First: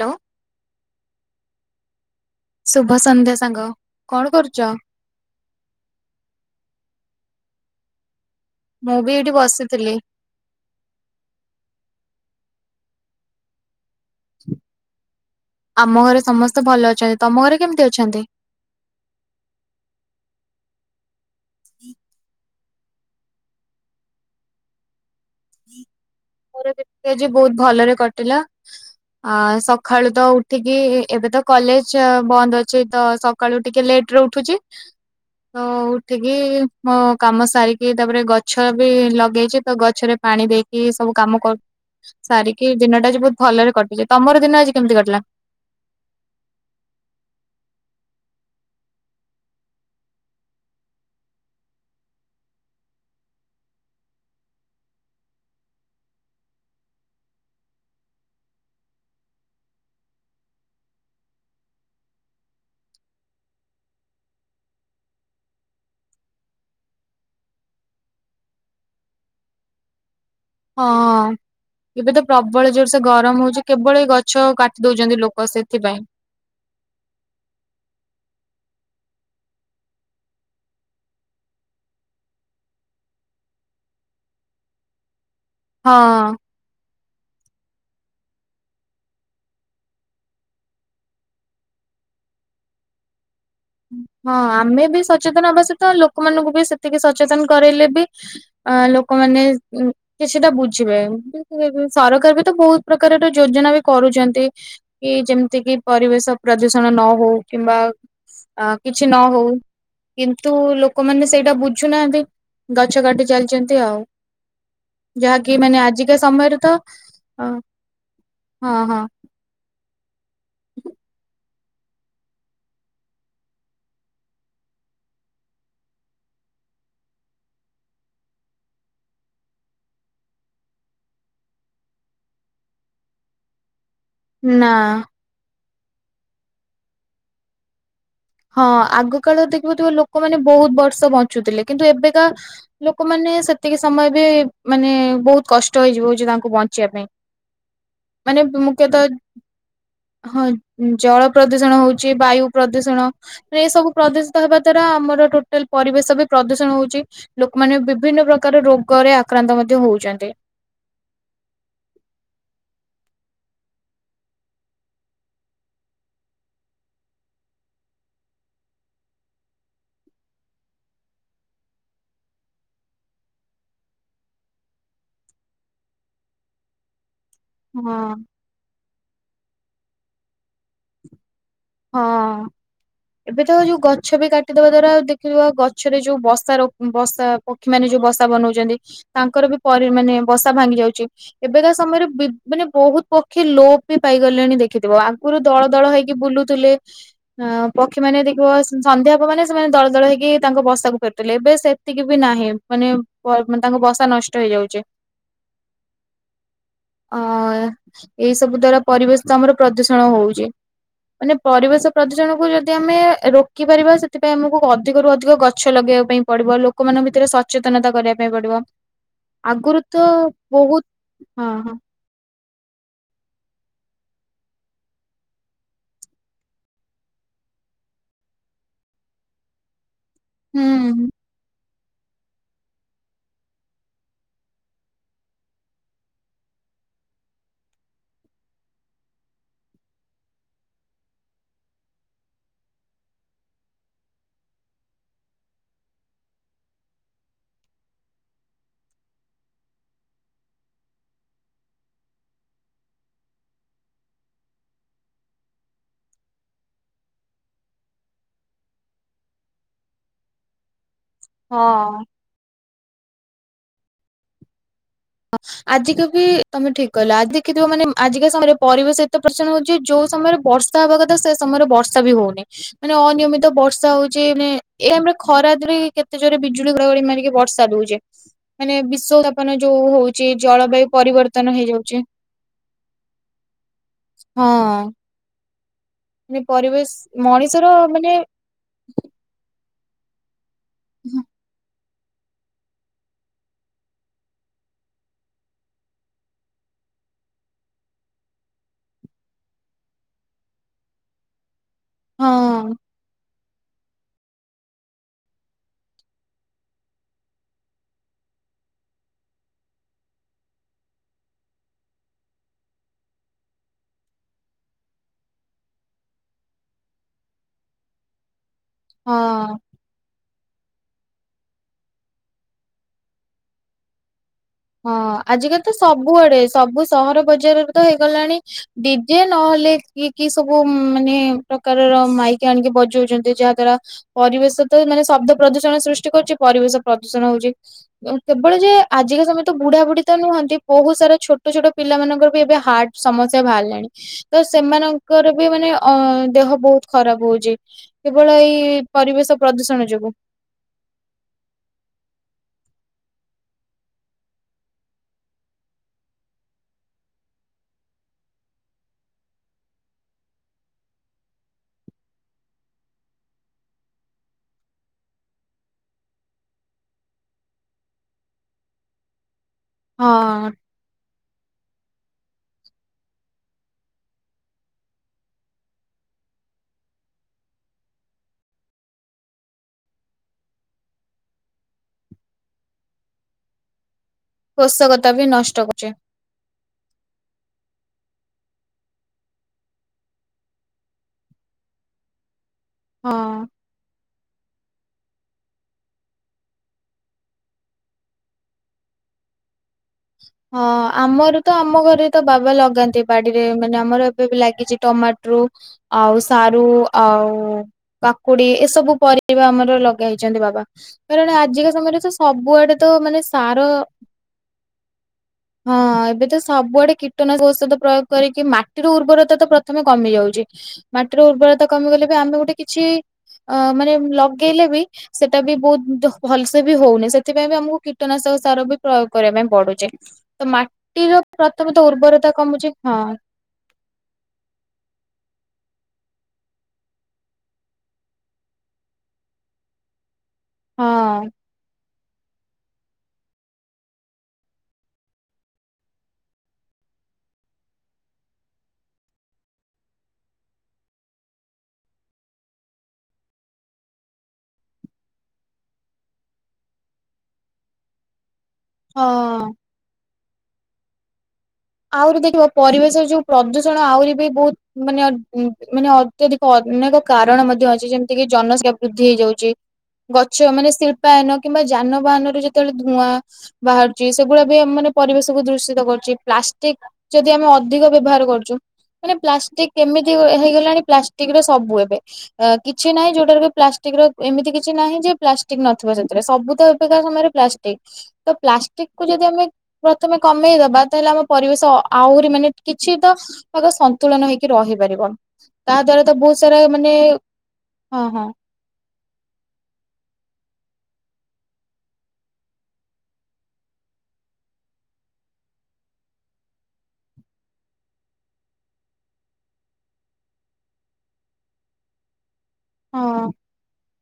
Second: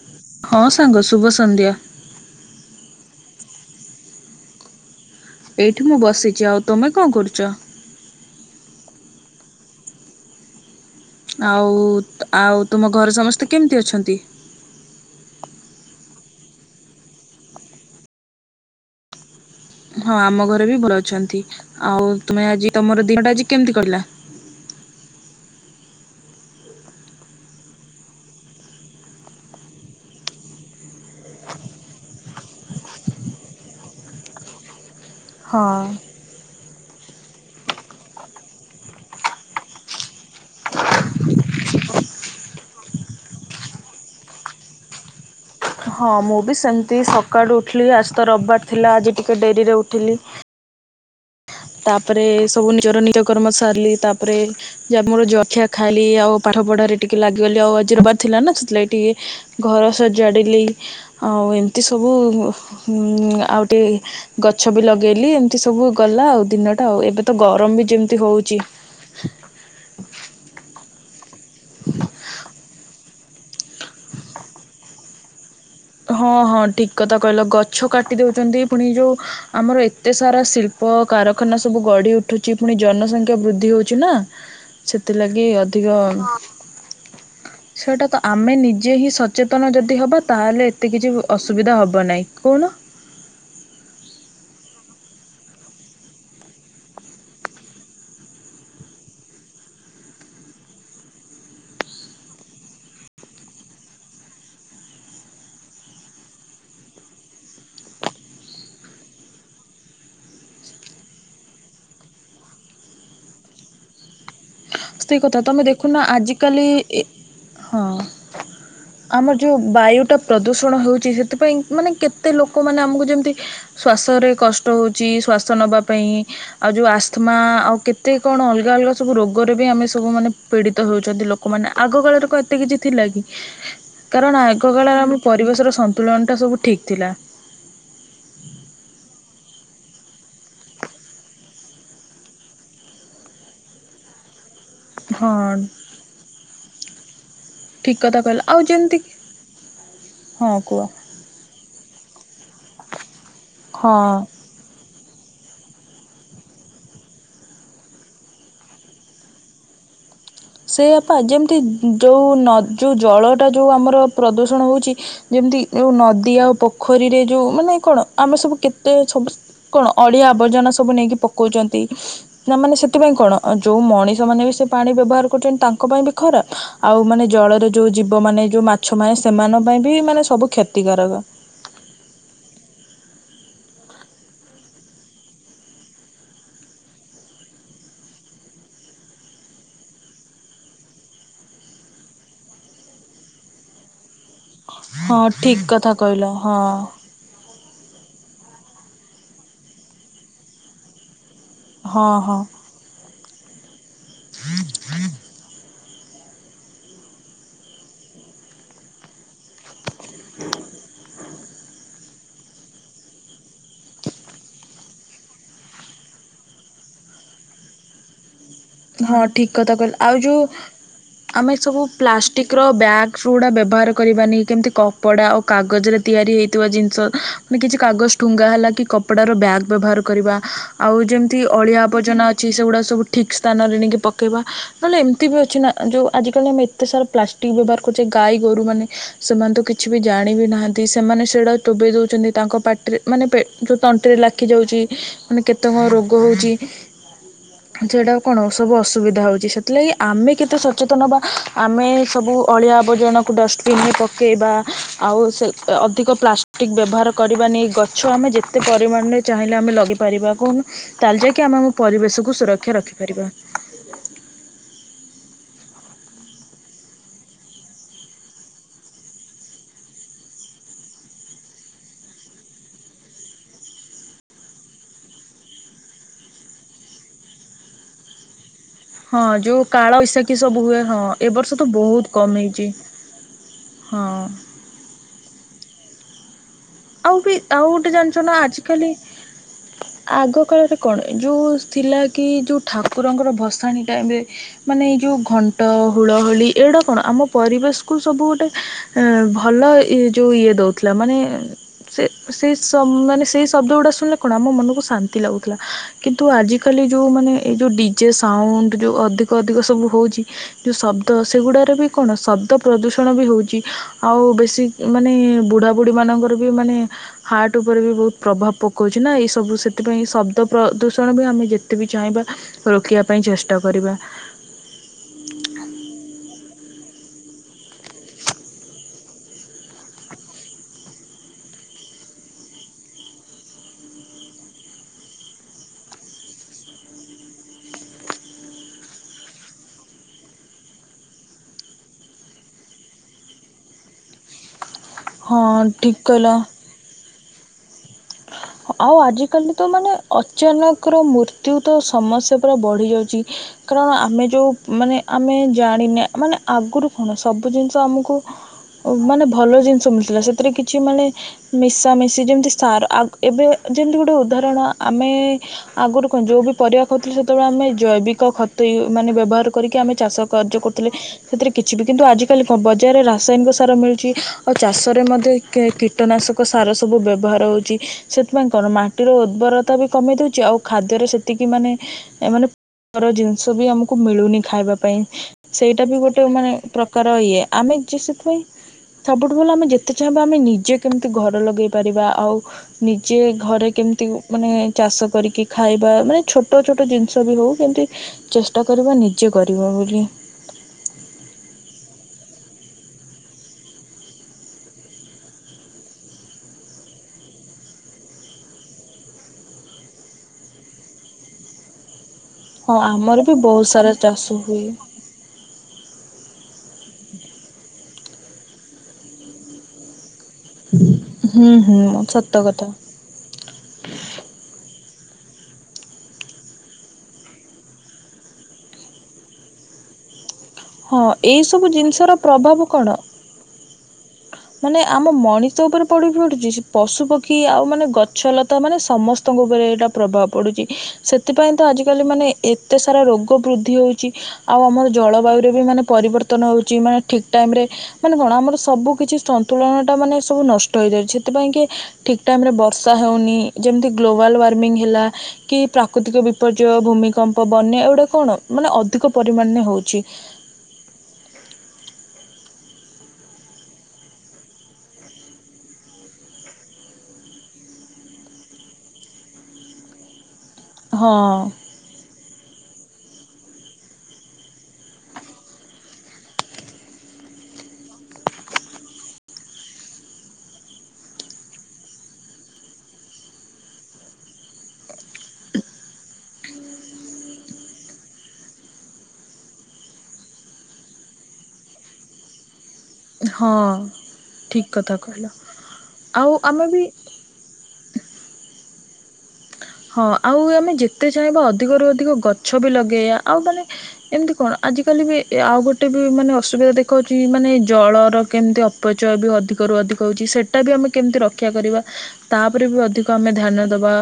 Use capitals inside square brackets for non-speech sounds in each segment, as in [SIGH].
Hello ହଁ ସାଙ୍ଗ ଶୁଭ ସନ୍ଧ୍ୟା। ଶୁଭ ସନ୍ଧ୍ୟା ସାଙ୍ଗ, କଣ କରୁଛ? ଏଇଠି ମୁଁ ବସିଛି ଆଉ ତୁମେ କଣ କରୁଛ? ମୁଁ ବି ଏଇଠି ବସିଥିଲି। ଆଉ, ଆଉ ତୁମ ଘରେ ସମସ୍ତେ କେମିତି ଅଛନ୍ତି? ଆମ ଘରେ ସମସ୍ତେ ଭଲ ଅଛନ୍ତି, ତମ ଘରେ କେମିତି ଅଛନ୍ତି? ହଁ ଆମ ଘରେ ବି ଭଲ ଅଛନ୍ତି, ଆଉ ତୁମେ ଆଜି ତମର ଦିନଟା ଆଜି କେମିତି କଟିଲା? ମୋର ଦିନ ଆଜି ବହୁତ ଭଲରେ କଟିଲା। ଆ ସକାଳୁ ତ ଉଠିକି ଏବେ ତ କଲେଜ ବନ୍ଦ ଅଛି ତ ସ ସକାଳୁ ଟିକେ ଲେଟରେ ଉଠୁଛି, ତ ହଁ ଉଠି ଉଠିକି ମୋ କାମ ସାରିକି ତାପରେ ଗଛବି ଲଗେଇଛି ତ ଗଛରେ ପାଣି ପାଣି ଦେଇକି ସବୁ କାମ କରୁ ସାରିକି ଦିନଟା ଆଜି ବହୁତ ଭଲରେ କଟିଛି, ତମର ଦିନ ଆଜି କେମିତି କଟିଲା? ହଁ ମୁଁ ବି ସେମିତି ସକାଳୁ ଉଠିଲି ଆଜି ତ ରବିବାର ଥିଲା, ଆଜି ଟିକେ ଡେରିରେ ଉଠିଲି। ତାପରେ ସବୁ ନିଜର ନିତ୍ୟ କର୍ମ ସାରିଲି, ତାପରେ ଯାହା ମୋର ଜଳଖିଆ ଖାଇଲି, ଆଉ ପାଠ ପଢାରେ ଟିକେ ଲାଗଗଲି, ଆଉ ଆଜିରବିବାର ଥିଲା ନା ସେଥିଲାଗି ଟିକେ ଘର ସଜାଡ଼ିଲି ଆଉ ଏମିତି ସବୁ ଆଉଟିକେ ଗଛ ବି ଲଗେଇଲି ଏମିତି ସବୁ ଗଲା ଆଉ ଦିନଟା ଆଉ ଏବେ ତ ଗରମ ବି ଯେମିତି ହଉଛି। ହଁ, ଏବେ ତ ପ୍ରବଳ ଜୋରସେ ଗରମ ହଉଛି କେବଳ ଏ ଗଛ କାଟି ଦଉଛନ୍ତି ଲୋକ ସେଥିପାଇଁ। ହଁ ହଁ ଠିକ୍ କଥା କହିଲ ଗଛ କାଟି ଦଉଛନ୍ତି ପୁଣି ଯୋଉ ଆମର ଏତେ ସାରା ଶିଳ୍ପ ଶିଳ୍ପ କାରଖାନା ସବୁ ଗଡ଼ି ଉଠୁଛି ପୁଣି ଜନସଂଖ୍ୟା ବୃଦ୍ଧି ହଉଛି ନା ସେଥିଲାଗି ଅ ଅଧିକ ହଁ ସେଇଟା ତ ଆମେ ନିଜେ ହିଁ ସଚେତନ ଯଦି ହବା ତାହେଲେ ଏତେ କିଛି ଅସୁବିଧା ହବ ନାହିଁ କହୁନ? ହଁ ଆମେ ବି ସଚେତନ ହବା ସହିତ ଲୋକମାନଙ୍କୁ ବି ସେତିକି ସଚେତନ କରେଇଲେ ବି ଆ ଲୋକମାନେ କିଛିଟା ବୁଝିବେ ସରକାରବି ତ ବହୁତ ପ୍ରକାରର ଯୋଜନା ବି କରୁଛନ୍ତି। ଏ ଯେମିତି କି ପରିବେଶ ପ୍ରଦୂଷଣ ନ ହଉ କିମ୍ବା ଆ କିଛି ନ ହଉ। କିନ୍ତୁ ଲୋକମାନେ ସେଇଟା ବୁଝୁନାହାନ୍ତି, ଗଛ କାଟି ଚାଲିଛନ୍ତି ଆଉ। ସେଇ କଥା ଯାହାକି ତମେ ମାନେ ଦେଖୁନ ଆଜିକା ସମୟରେ ଆଜିକାଲି ତ ଏ ଅ। ହଁ। ହଁ, ହଁ ଆମର ଯୋଉ ବାୟୁଟା ପ୍ରଦୂଷଣ ହେଉଛି, ସେଥିପାଇଁ ମାନେ କେତେ ଲୋକମାନେ ଆମକୁ ଯେମିତି। ଶ୍ଵାସରେ କଷ୍ଟ ହଉଛି, ଶ୍ଵାସ ନବା ପାଇଁ ଆଉ ଯୋଉ ଆସ୍ଥମା ଆଉ କେତେ କଣ ଅଲଗା ଅଲଗା ସବୁ ରୋଗରେ ଆମେ ସବୁ ମାନେ ପୀଡିତ ହଉଛନ୍ତି, ଲୋକମାନେ ଆଗ କାଳରେ କଣ ଏତେ କିଛି ଥିଲା କି? କାରଣ ନା ଆଗକାଳରେ ଆମ ପରିବେଶର ସନ୍ତୁଳନଟା ସବୁ ଠିକ୍ ଥିଲା। ହଁ ଆଗ କାଳ ଦେଖିଥିବ ଲୋକମାନେ ବହୁତ ବର୍ଷ ବଞ୍ଚୁଥିଲେ, କିନ୍ତୁ ଏବେକା ଲୋକମାନେ ସେତିକି ସମୟ ବି ମାନେ ହଁ ବହୁତ କଷ୍ଟ ହେଇଯିବ ହଉଛି ତାଙ୍କୁ ବଞ୍ଚିବା ପାଇଁ। ଠିକ୍ କଥା କହିଲ ମାନେ ଆଉ ଯେମିତି ମୁଖ୍ୟତଃ, ହଁ ଜଳ ପ୍ରଦୂଷଣ ହଉଛି, ବାୟୁ ପ୍ରଦୂଷଣ, ଏ ସବୁ ହଁ ପ୍ରଦୂଷଣ ହେବା ଦ୍ଵାରା ଆମର ଟୋଟାଲ ପରିବେଶ ବି ପ୍ରଦୂଷଣ ହଉଛି। ଲୋକମାନେ ବିଭିନ୍ନ ପ୍ରକାର ରୋଗରେ ଆକ୍ରାନ୍ତ ମଧ୍ୟ ହଉଚନ୍ତି। ସେଇଆପା ଯେମିତି ଯୋଉ ନ ଯୋଉ ଜଳଟା ଯୋଉ ଆମର ପ୍ରଦୂଷଣ ହଉଚି ଯେମିତି ଯଉ ନଦୀ ଆଉ ପୋଖରୀରେ ଯୋଉ ମାନେ କଣ ଆମେ ସବୁ କେତେ ସବୁ କଣ ଅଳିଆ ଆବର୍ଜନା ସବୁ ନେଇକି ପକଉଚନ୍ତି। ନା ମାନେ ସେଥିପାଇଁ କଣ? ଯୋଉ ମଣିଷ ମାନେ ବି ସେ ପାଣି ବ୍ୟବହାର କରୁଚନ୍, ତାଙ୍କ ପାଇଁ ବି ଖରାପ ଆଉ ମାନେ ଜଳରେ ଯୋଉ ହଁ। ଜୀବ ମାନେ ଯୋଉ ମା ଛ ମାନେ ସେମାନଙ୍କ ପାଇଁ ବି ମାନେ ସବୁ କ୍ଷତିକାରକ। ହଁ। ଏବେ ତ ଯୋଉ ଗଛ ବି କାଟିଦବା ଦ୍ଵାରା ଦେଖୁଥିବ ଗଛରେ ଯୋଉ ବସାର ବସା ପକ୍ଷୀ ମାନେ ଯୋଉ ବସା ବନଉଚନ୍ତି, ତାଙ୍କର ବି ପରି ମାନେ ବସା ଭାଙ୍ଗି ଯାଉଚି। ଏବେକା ସମୟରେ ବି ମାନେ ବହୁତ ପକ୍ଷୀ ଲୋପ୍ ବି ପାଇଗଲେଣି ଦେଖ୍ ଖିଥିବ, ହଁ ଆଗରୁ ଠିକ ଦଳ ଦଳ କଥା ହେଇକି କହିଲ ବୁଲୁ ହଁ ହଁ ପକ୍ଷୀ ମାନେ ଦେଖିବ, ସନ୍ଧ୍ୟା ହବ ମାନେ, ସେମାନେ ଦଳ ଦଳ ହେଇକି ତାଙ୍କ ବସାକୁ ଫେରୁଥିଲେ। ଏବେସ୍ ସେତିକି ହଁ ବି ହଁ ନାହିଁ, ମାନେ ପ ମାନେ ତାଙ୍କ ବସା ନଷ୍ଟ ହେଇଯାଉଚି। ଅ-ଅ ଏଇ ସବୁ ଦ୍ଵାରା ପରିବେଶ ତ ଆମର ପ୍ରଦୂଷଣ ହଉଚି। ମାନେ ପରିବେଶ ପ୍ରଦୂଷଣକୁୁ ଯଦି ଆମେ-ଏ ରୋକି ପାରିବା ସେଥିପାଇଁ ଆମକୁ ଅଧିକରୁ ଅଧିକ ଗଛ ଲଗେଇବା ପାଇଁ ପଡିବ। ଲୋକମାନଙ୍କ ଭିତରେ ସ୍ ଚେତନତା କରିବା ପାଇଁ ପଡିବ। ହଁ, ଠିକ୍ କଥା ଆଗରୁ ତ କହିଲ। ଆଉ ଯଉ, ବହୁତ ହଁ ଆମେ ହଁ ସବୁ ପ୍ଲାଷ୍ଟିକ ର ବ୍ୟାଗ୍ ସ୍ ଗୁଡ଼ା ବ୍ୟବହାର କରିବା ନେଇ, କେମିତି କପଡ଼ା ଆଉ କାଗଜରେ ତିଆରି ହେଇଥିବା ଜିନିଷ ନେ କିଛି କାଗଜ ଠୁଙ୍ଗା ହେଲା କି, କପଡା ର ବ୍ୟାଗ୍ ବ୍ୟବହାର କରିବା। ଆଉ ହୁଁ ଯେମତି ଅଳିଆ ଆବର୍ଜନା ଅଛି, ସେଗୁଡା ସବୁ ଠିକ୍ ସ୍ ସ୍ଥାନରେ ନେଇକି ପକେଇବା। ନହେଲେ ଏମିତି ବି ଅଛି ନା, ଯଉ ଆଜିକାଲି ଆମେ ଏତେ ସାରା ପ୍ଲାଷ୍ଟିକ୍ ବ୍ୟବହାର କୋଚେ ଗାଈ ଗୋରୁ ମାନେ ସେମାନେ ତ କିଛି ବି ଜାଣି ବି ନାହାଁନ୍ତି? ସେମାନେ ସେଇଡା ଟୋବେଇ ଦଉଛନ୍ତି, ତାଙ୍କ ପାଟିରେ ମାନେ ପେ ଯଉ ତଣ୍ଟିରେ ଲାଖି ଯାଉଛି। ମାନେ କେତେ କଣ ରୋଗ ହଉଚି? ଯେଡଉ କଣ ସବୁ ଅସୁବିଧା ହଉଚି! ସେଥିଲାଗି ଆମେ କେତେ ସଚେତନ ହବା, ଆମେ ସବୁ ଅଳିଆ ଆବର୍ଜନାକୁ ଡଷ୍ଟ ବିନି ପକେଇବା। ଆଉ ସେ ଅଧିକ ପ୍ଲାଷ୍ଟିକ୍ ବ୍ୟବହାର କରିବା ନେଇି ଗଛ ଆମେ ଯେତ୍ ତେ ପରିମାଣରେ ଚାହିଁଲେ ଆମେ ଲଗିପାରିବା, କହୁନ! ତାଆଲ୍ ଯାଇକି ଆମେ ଆମ ହଁ ପରିବେଶକୁୁ ସୁରକ୍ଷା ରଖିପାରିବା। ହଁ ଆଜିକା ବି ତମେ ଠିକ୍ କହିଲ। ଆଜି ଦେଖିଥିବ ମାନେ ଆଜିକା ସମୟରେ ପରିବେଶ ଏତେ ପ [UNINTELLIGIBLE] ଯୋଉ ସମୟରେ ବର୍ଷ ର୍ଷା ହବା କଥା, ସେ ସମୟରେ ବର୍ଷା ବି ହଉନି! ମାନେ ଅନିୟମିତ ବର୍ଷା ହଉଚି ମାନେ, ଏ ଆମର ଖରାଦ୍ରେ କେତେ ଜୋରରେ ବିଜୁଳି ଘଡ଼ଘଡ଼ି ମାରିକି ବର୍ଷା ଦଉଚି। ମାନେ ବିଶ୍ୱ ହଁ ଯୋଉ [UNINTELLIGIBLE] କାଳବୈଶାଖୀ ସବୁ ହୁଏ, ହଁ। ଏ ବର୍ଷ ତ ହେଇଯାଉଛି ବହୁତ କମ୍ ହେଇଚି, ହଁ। ହଁ। ନେ ପରିବା ଆଉ ବି ଆଉ ଗୋଟେ ଜାଣିଛ ନା ଆଜିକାଲି, ଆଗ କାଳରେ କଣ! ହଁ ଯୋଉ-ଉସ୍ ଥିଲା କି ଯଉ ଠାକୁରଙ୍କର ଭସାଣି ଟାଇମ୍ ରେ ମାନେ ଏଇ ଯୋଉ ଘଣ୍ଟ, ହୁଳହୁଳି ଏଇଡା କଣ? ଆମ ପରିବେଶ କୁ ସବୁ ଗୋଟେ ଏଁ ଭଲ ଇ ଯୋଉ ଇଏ ଦଉଥିଲା ମାନେ-ଏ ସେ-ସେ ସ ମାନେ ସେଇ ଶବ୍ଦ ଗୁଡା ଶୁଣିଲେ କଣ? ଆମ ମନକୁ ଶାନ୍ତି ଲାଗୁଥିଲା। କିନ୍ତୁ ଆଜିକାଲି ଯଉ ମାନେ ଏଇ ଯଉ ଡିଜେ ସାଉଣ୍ଡ୍, ଯଉ ଅଧିକ ଅଧିକ ସବୁ ହଉଚି ଯୋଉ ଶବ୍ଦ ସେଗୁଡାରେ ବି କଣ ଶବ୍ଦ ପ୍ରଦୂଷଣ ବି ହେଉଚି। ଆଉ ବେଶୀ ମାନେ ବୁଢା ବୁଢୀ ମାନଙ୍କ ର ବି ମାନେ ହାର୍ଟ ଉପରେ ବି ବହୁତ ପ୍ରଭାବ ପକଉଛି ନା ଏଇ ହଁ ସବୁ ସେ ସେଥିପାଇଁ ଶବ୍ଦ ପ୍ରଦୂଷଣ ବି ଆମେ ଯେତେ ବିି ଚାହିଁବା ରୋକିବା ପାଇଁ ଚେଷ୍ଟା କରିବା ହଁ ଆଜିକାଲି ତ ସବୁଆଡେ ସବୁ ସହର ବଜାରରୁ ତ ହେଇଗଲାଣି ଡିଜେ ନହଲେ କି କି ସବୁ ମାନେ ପ୍ରକାରର ମାଇକି ଆଣିକି ବଜଉଛନ୍ତି ଯାହା ଦ୍ଵାରା ପରିବେଶ ତ ମାନେ ଶବ୍ଦ ପ୍ରଦୂଷଣ ସୃଷ୍ଟି କରଚି ପରିବେଶ ପ୍ରଦୂଷଣ ହଉଛି। କେବଳ ଯେ ଆଜିକା ସମୟରେ ତ ବୁଢା ବୁଢୀ ତ ନୁହଁନ୍ତି ବହୁତ୍ ସାରା ଛୋଟ ଛୋଟ ପିଲା ମାନଙ୍କର ବି ଏବେ ହାର୍ଟ ସମସ୍ୟା ବାହାରଲାଣି ତ ସେମାନଙ୍କର ହଁ ବି ମାନେ ଅ ଠିକ୍ କହିଲ ଦେହ ବହୁତ୍ ଖରାପ ହୋଉଚି କେବଳ ଏଇ ପରିବେଶ ପ୍ରଦୂଷଣ ଯୋଗୁ ଜନକର ମୃତ୍ୟୁ ତ ସମସ୍ୟା ପୁରା ବଢିଯାଉଛି କାରଣ ଆମେ ଯୋଉ ମାନେ ଆମେ ଜାଣିନେ ମାନେ ଆଗୁରୁ କଣ ସବୁ ଜିନିଷ ଆମକୁ ମାନେ ଭଲ ଜିନିଷ ମିଳିଥିଲା ସେଥିରେ କିଛି ମାନେ ମିଶାମିଶି ଯେମିତି ସାର ଆଗ ଏବେ ଯେମିତି ଗୋଟେ ଉଦାହରଣ ଆମେ ଆଗରୁ କଣ ଯୋଉ ବି ପରିବା ଖାଉଥିଲେ ସେତେବେଳେ ଆମେ ଜୈବିକ ଖତ ୟୁ ମାନେ ବ୍ୟବହାର କରିକି ଆମେ ଚାଷ ହଁ କାର୍ଯ୍ୟ କରୁଥିଲେ ସେଥିରେ କିଛି ବି କିନ୍ତୁ ଆଜିକାଲି କଣ ବଜାରରେ ରାସାୟନିକ ସାର ମିଳୁଛି ଆଉ ଚାଷରେ ମଧ୍ୟ କେ କୀ ଟନାଶକ ସାର ସବୁ ବ୍ୟବହାର ହଉଚି ସେଥିପାଇଁ କଣ ମାଟିର ଉର୍ବରତା ବି କମେଇ ଦଉଛି ଆଉ ଖାଦ୍ୟରେ ସେତିକି ମାନେ ଏ ମାନେ ର ଜିନିଷ ବି ଆମୁକୁ ମିଳୁନି ଖାଇବା ପାଇଁ ପୋଷକତା ବି ନଷ୍ଟ ସେଇଟା କରୁଚେ ବି ଗୋଟେ ଯୋଉ ମାନେ ପ୍ରକାର ଇଏ ଆମେ ଯେ ସେଥିପାଇଁ ସବୁଠୁ ଭଲ ଆମେ ଯେତେ ଚାହିଁବା ଆମେ ନିଜେ କେମତି ଘର ଲଗେଇ ପାରିବା ଆଉ ହଁ। ନିଜେ ଘରେ କେମତି ମାନେ ଚାଷ କରିକି ଖାଇବା ମାନେ ଛୋଟ ଛୋଟ ଜିନିଷ ବି ହଉ କେମିତି ଚେଷ୍ଟା କରିବା ନିଜେ କରିବା ବୋଲି ହଁ ଆମର ତ ଆମ ଘରେ ତ ବାବା ଲଗାନ୍ତି ବାଡିରେ ମାନେ ଆମର ଏବେ ବି ଲାଗିଚି ଟମାଟୋରୁ ଆଉ ସାରୁ ଆଉ କାକୁଡି ଏସବୁ ପରିବା ଆମର ଲଗେଇଛନ୍ତି ବାବା କାରଣ ଆଜିକା ସମୟରେ ସେ ସବୁଆଡେ ତ ମାନେ ସାର ଆଆସୁ ହୁଏ ହଁ ଏବେ ତ ସବୁଆଡେ କୀଟନାଶ ଔଷଧ ପ୍ରୟୋଗ କରିକି ମାଟିର ଉର୍ବରତା ତ ପ୍ରଥମେ କମି ଯାଉ ଛି ମାଟିର ହୁଁ ଉର୍ବରତା ହୁଁ କମିଗଲେ ବି ଆମେ ସତ ଗୋଟେ କଥା। କିଛି ଅ ମାନେ ଲଗେଇଲେ ବି ସେଟା ବି ବହୁତ୍ ଧ ଭଲସେ ବି ହଉନି ସେଥିପାଇଁ ବି ଆମକୁ କୀଟନାଶକ ସାର ବି ପ୍ରୟୋଗ କରିବା ପାଇଁ ପଡୁଛି ତ ହଁ ମାଟିର ଏଇ ସବୁ ପ୍ରଥମେ ତ ଜିନିଷର ଉର୍ବରତା ପ୍ରଭାବ କମୁଛି କଣ ହଁ ମାନେ ଆମ ମଣିଷ ଉପରେ ପଡୁଛି ପଡୁଛି ସେ ପଶୁପକ୍ଷୀ ଆଉ ମାନେ ଗଛ ଲତା ତ ମାନେ ସମସ୍ତଙ୍କ ଉପରେ ଏଇଟା ପ୍ରଭାବ ପଡୁଚି ହଁ ସେଥିପାଇଁ ତ ଆଜିକାଲି ମାନେ ଏତେ ସାରା ରୋଗ ବୃଦ୍ଧି ହୋଉଛି ଆଉ ଆମର ଜଳବାୟୁରେ ବି ମାନେ ପରିବର୍ତ୍ତନ ହଉଛି ମା ଠିକ୍ ଟାଇମ୍ ରେ ମାନେ କଣ ଆମର ସବୁ କିଛି ସନ୍ତୁଳନଟା ମାନେ ସବୁ ନଷ୍ଟ ହେଇଯାଉଛି ସେଥିପାଇଁ କି ଠିକ୍ ଟାଇମ୍ ରେ ବର୍ଷା ହଉନି ଯେମିତି ଗ୍ଲୋବାଲ୍ ୱାର୍ମିଂ ହେଲା କି ପ୍ରାକୃତିକ ବିପର୍ଯ୍ୟୟ ଭୂମିକମ୍ପ ବନ୍ୟା ଏଗୁଡା କଣ ମାନେ ଅଧିକ ହଁ। ପରିମାନେ ହଉଛି ଆହୁରି ଦେଖିବ ପରିବେଶ ଯୋଉ ପ୍ରଦୂଷଣ ଆହୁରି ବି ବୋହୁତ୍ ମାନେ ଅ ମାନେ ଅତ୍ୟଧିକ ଅନେକ କାରଣ ମଧ୍ୟ ଅଛି ଯେମିତି କିି ଜନସଂଖ୍ୟା ବୃଦ୍ଧି ହେଇଯାଉଛି ଗଛ ମାନେ ହଁ ଶିଳ୍ପାୟନ କିମ୍ବା ଜ ଯାନବାହାନରୁ ଯେତେବେଳେ ଧୂଆଁ ବାହାରୁଚି ସେଗୁଡା ବି ମାନେ ପରିବେଶକୁୁ ଦୂଷିତ କରୁଚି ପ୍ଲା ଷ୍ଟିକ ଯଦି ଆମେ ଅଧିକ ବ୍ୟବହାର କରୁଛୁ ମାନେ ପ୍ଲାଷ୍ଟିକ କେମିତି ହେଇଗଲାଣି ପ୍ଲାଷ୍ଟିକ ର ସବୁ ଏବେ। ଏ କିଛି ନାହିଁ ଯୋଉଟାରୁ କି ପ୍ଲାଷ୍ଟିକ ର ଏମିତି କିଛି ନାହିଁ ଯେ ପ୍ଲାଷ୍ଟିକ ନଥିବ ସେଥିରେ ସବୁ ତ ଅ ଏବେକା ସମୟରେ ପ୍ଲାଷ୍ଟିକ ତ ପ୍ଲାଷ୍ଟିକକୁୁ ଯଦି ଆମେ ପ୍ରଥମେ କମେଇଦବା ତାହେଲେ ଆମ ପରିବେଶ ଆହୁରି ମାନେ କିଛି ତ ହଁ ଆଗ ସନ୍ତୁଳନ ହେଇକି ଠିକ କଥା ରହିପାରିବ। କହିଲ ତା ଦ୍ଵାରା ତ ଆଉ ବହୁତ ସାରା ଆମେ ବି ମାନେ, ହଁ ହଁ। ହଁ ଆଉ ଆମେ ଯେତେ ଚାହିଁବା ଅଧିକରୁ ଅଧିକ ଗଛ ବି ଲଗେଇବା ଆଉ ମାନେ ଏମିତି କଣ ଆଜି କାଲି ବି ଆଉ ଗୋଟେ ବି ମାନେ ଅସୁବିଧା ଦେଖଉଚି ମାନେ ଜଳର କେମିତି ଅପ୍ ପଚୟ ବି ଅଧିକରୁ ଅଧିକ ହଉଚି ସେଇଟା ବି ଆମେ କେମିତି ରକ୍ଷା କରିବା ତାପରେ ବି ଅଧିକ ଆମେ ହଁ ଧ୍ୟାନ ଦବା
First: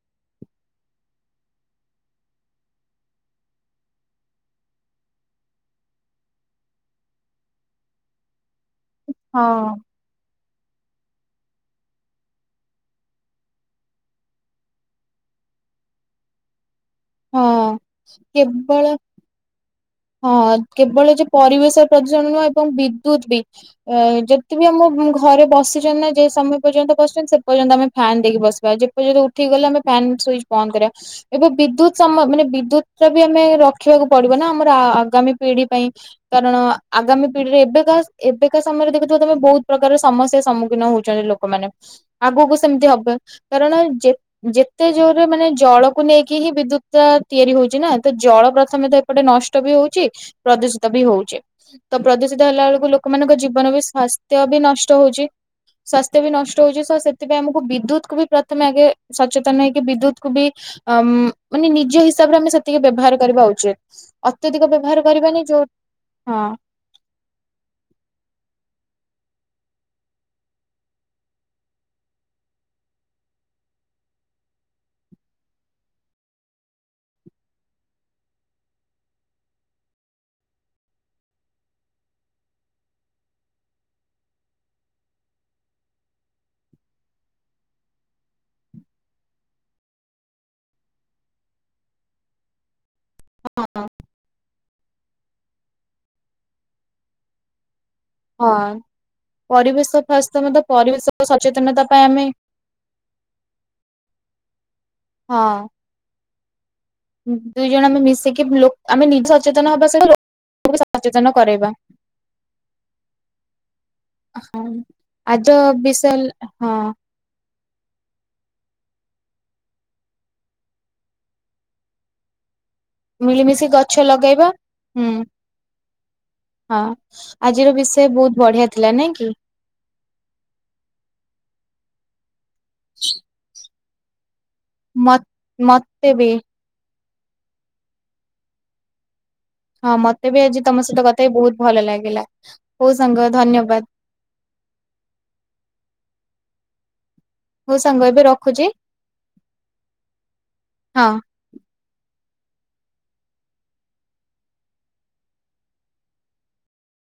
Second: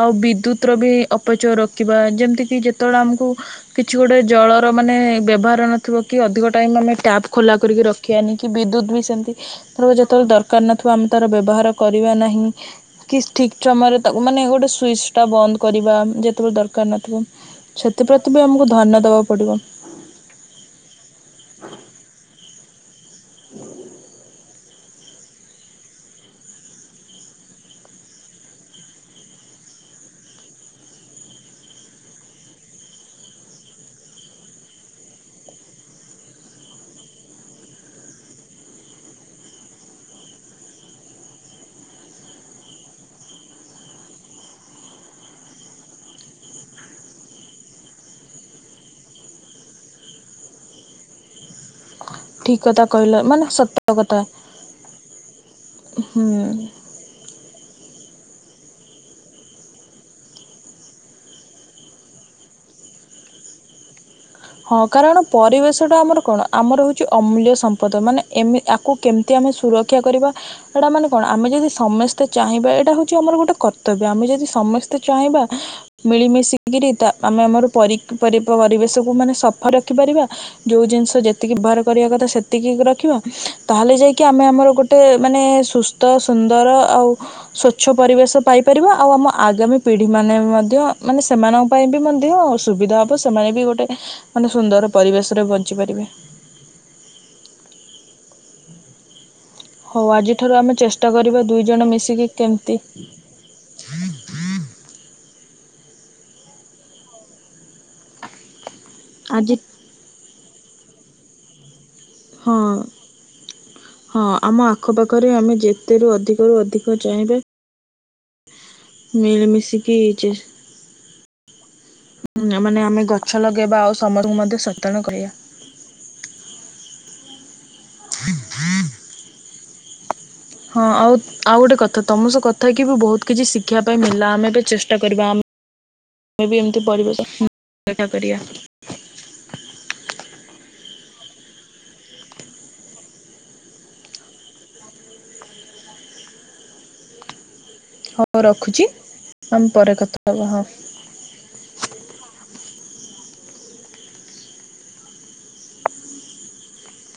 ଆଉ ବିଦ୍ୟୁତର ବି ଅପଚୟ ରୋକିବା ଯେମିତିକି ଯେତେବେଳେ ଆମକୁ କିଛି ଗୋଟେ ଜଳର ମାନେ ବ୍ୟବହାର ନଥିବ କି ଅଧିକ ଟାଇମ୍ ଆମେ ଟ୍ୟାପ୍ ଖୋଲା କରିକି ରଖିବାନି କି ବିଦ୍ୟୁତ୍ ବି ସେମିତି ହଁ ଏଥରକ ଯେତେବେଳେ ଦର୍ ନଥିବ ଆମେ ତାର ବ୍ୟବହାର କରିବା ନାହିଁ କି ଠିକ୍ ଟ୍ରମା ରେ ତାକୁ ମାନେ ଗଟେ ସ୍ ସୁଇଚ୍ଟା ବନ୍ଦ କରିବା ଯେତେବେଳେ ଦରକାର ନଥିବ ହଁ ସେଥିପ୍ରତି ବି ଆମକୁ କେବଳ ଧ୍ୟନ୍ୟ ଦେବାକୁ ପଡ଼ିବ। ହଁ କେବଳ ଯେ ପରିବେଶ ପ୍ରଦୂଷଣ ନୁହଁ ଏବଂ ବିଦ୍ୟୁତତ୍ ବି ଏ ଯ ଯେ ବି ଆମ ଘରେ ବସିଛନ୍ତି ନା ଯେ ସମୟ ପର୍ଯ୍ୟନ୍ତ ବସିଛନ୍ତି ସେ ପର୍ଯ୍ୟନ୍ତ ଆମେ ଫ୍ୟାନ୍ ଦେଇକି ବସିବା ପା ଯେ ଯଦି ଉଠି ଗଲେ ଆମେ ଫ୍ୟାନ ସୁଇଚ୍ ବନ୍ଦ କରିବା। ଏବେ ବିଦ୍ୟୁତ ସମ ମାନେ ବିଦ୍ୟୁତ ର ବି ଆମେ ରଖିବାକୁ ପଡିବ ନା ଆମର ଆ-ଆଗାମୀ ପିଢି ପାଇଁ କାରଣ ଆଗାମୀ ପିଢିରେ ଏବେକା ଏବେକା ସମୟରେ ଦେଖୁିବ ତମେ ବହୁତ ପ୍ରକାର ସମସ୍ୟା ସମ୍ମୁଖୀନ ହଉଚନ୍ତି ଲୋକ ମାନେ ଆଗକୁ ସେମିତି ହବ କାରଣ ଯେ ଯେତେ ଜୋରରେ ମାନେ ଜଳକୁ ନେଇକି ହିଁ ବିଦ୍ୟୁତ୍ ଟା ନେଇକି ତିଆରି ହଉଛି ନା ତ ଜଳ ପ୍ରଥମେ ତ ନଷ୍ ତ ବି ହଉଛି ପ୍ରଦୂଷିତ ବି ହଉଚି। ତ ପ୍ରଦୂଷିତ ଠିକ୍ ହେଲା କଥା ବେଳକୁ କହିଲ ଲୋକମାନଙ୍କ ମାନେ ଜୀବନ ସତ ବି କଥା ସ୍ଵାସ୍ଥ ବି ନଷ୍ଟ ହଉଚି। ସ୍ୱାସ୍ଥ୍ୟ ବି ନଷ୍ଟ ହୁଁ। ହଉଚି ସ ସେ ସେଥିପାଇଁ ଆମକୁ ବିଦ୍ୟୁତ୍ କୁ ବି ପ୍ରଥମେ ଆଗେ ସଚେତନ ହେଇକି ବିଦ୍ୟୁତ୍ କୁ ବି ଅମ୍ ମାନେ ନିଜ ହିସାବରେ ଆମେ ସେତିକି ବ୍ୟବହାର କରିବା ଉଚିତ୍। ହଁ କାରଣ ପରିବେଶ ଟା ଆମର ହଁ କଣ ଆମର ହଉ କି ଅମୂଲ୍ୟ ସମ୍ପଦ ମାନେ ଏମି ଆକୁ କେମିତି ଆମେ ସୁରକ୍ଷା କରିବା ଏଇଟା ମାନେ କଣ ଆମେ ଯଦି ସମସ୍ତେ ଚାହିଁବା ଏଇଟା ହଉଚି ଆମର ଗୋଟେ କର୍ତ୍ତବ୍ୟ ଆମେ ଯଦି ସମସ୍ତେ ଚାହିଁବା ମିଳିମିଶିକରି ଦା ଆମେ ଆମର ପରିକ୍- ପରିବେଶକୁ ମାନେ ସଫା ରଖିପାରିବା ଯୋଉ ଜିନିଷ ଯେତିକି ବ୍ୟବହାର କରିବା କଥା ସେତିକି ରଖିବା ତାହେଲେ ଯାଇକି ଆମେ ଆମର ଗୋଟ ଟେ ମାନେ ସୁସ୍ଥ ସୁନ୍ଦର ଆଉ ସ୍ଵଚ୍ଛ ପରିବେଶ ପାଇପାରିବ ଆଉ ଆମ ଆଗାମୀ ପିଢି ମାନେ ମଧ୍ୟ ମାନେ ସେମାନଙ୍କ ପାଇଁ ବି ମଧ୍ୟ ସୁବିଧା ହବ ସେମାନେ ବି ହଁ ଗୋଟେ ମାନେ ସୁନ୍ଦର ପରିବେଶ ରେ ବଞ୍ଚି ପାରିବେ। ହଁ ପରିବେଶ ହଉ ଫାଷ୍ଟ୍ ତମେ ଆଜିଠାରୁ ତ ପରିବେଶ ସଚେତନତା ପାଇଁ ଆମେ ତି ହଁ। ଦୁଇ ଜଣ ଆମେ ମିଶିକି ଆମେ ନିଜ ଆଜି ସଚେତନ ହବା ସହ ଲୋକଙ୍କୁ ସଚେତନ କରାଇବା। ହଁ। ହଁ ଆମ ଆଖପାଖରେ ଆଜ ଆମେ ବିଷୟ ଯେତେରୁ ଅଧିକରୁୁ ହଁ ଅଧିକ ଚାହିଁବେ ମିଳିମିଶିକି ଚେସ୍- ନା ମାନେ ଆମେ ଗଛ ମିଳିମିଶି ଲଗେଇବା ଗଛ ଆଉ ସମତ କୁ ଲଗେଇବା ମଧ୍ୟ ସତନ ହୁଁ। କରିବା। ହଁ ଆଜିର ବିଷୟ ବହୁତ ବଢିଆ ଥିଲା ନାଇଁ କି? ହଁ ଆଉ ଆଉ ଗୋଟେ କଥା ତମ ସହ କଥା ହେଇ କି ବି ବହୁତ କିଛି ଶିଖିବା ପାଇଁ ମିଳିଲା ଆମେ ବି ଚେଷ୍ ଟା ମ କରିବା ଆମେ ବି ଏମତି ପରିବେଶ ରକ୍ଷା କରିବା ହଁ ମତେ ବି ଆଜି ତମ ସହିତ କଥା ହେଇ ବହୁତ ଭଲ ଲାଗିଲା ହଉ ସାଙ୍ଗ ଧନ୍ୟବାଦ। ହଉ ସାଙ୍ଗ ଏବେ ହଉ ରଖୁଛି ଆମେ ପରେ କଥା ହବା ହଁ। ହଁ।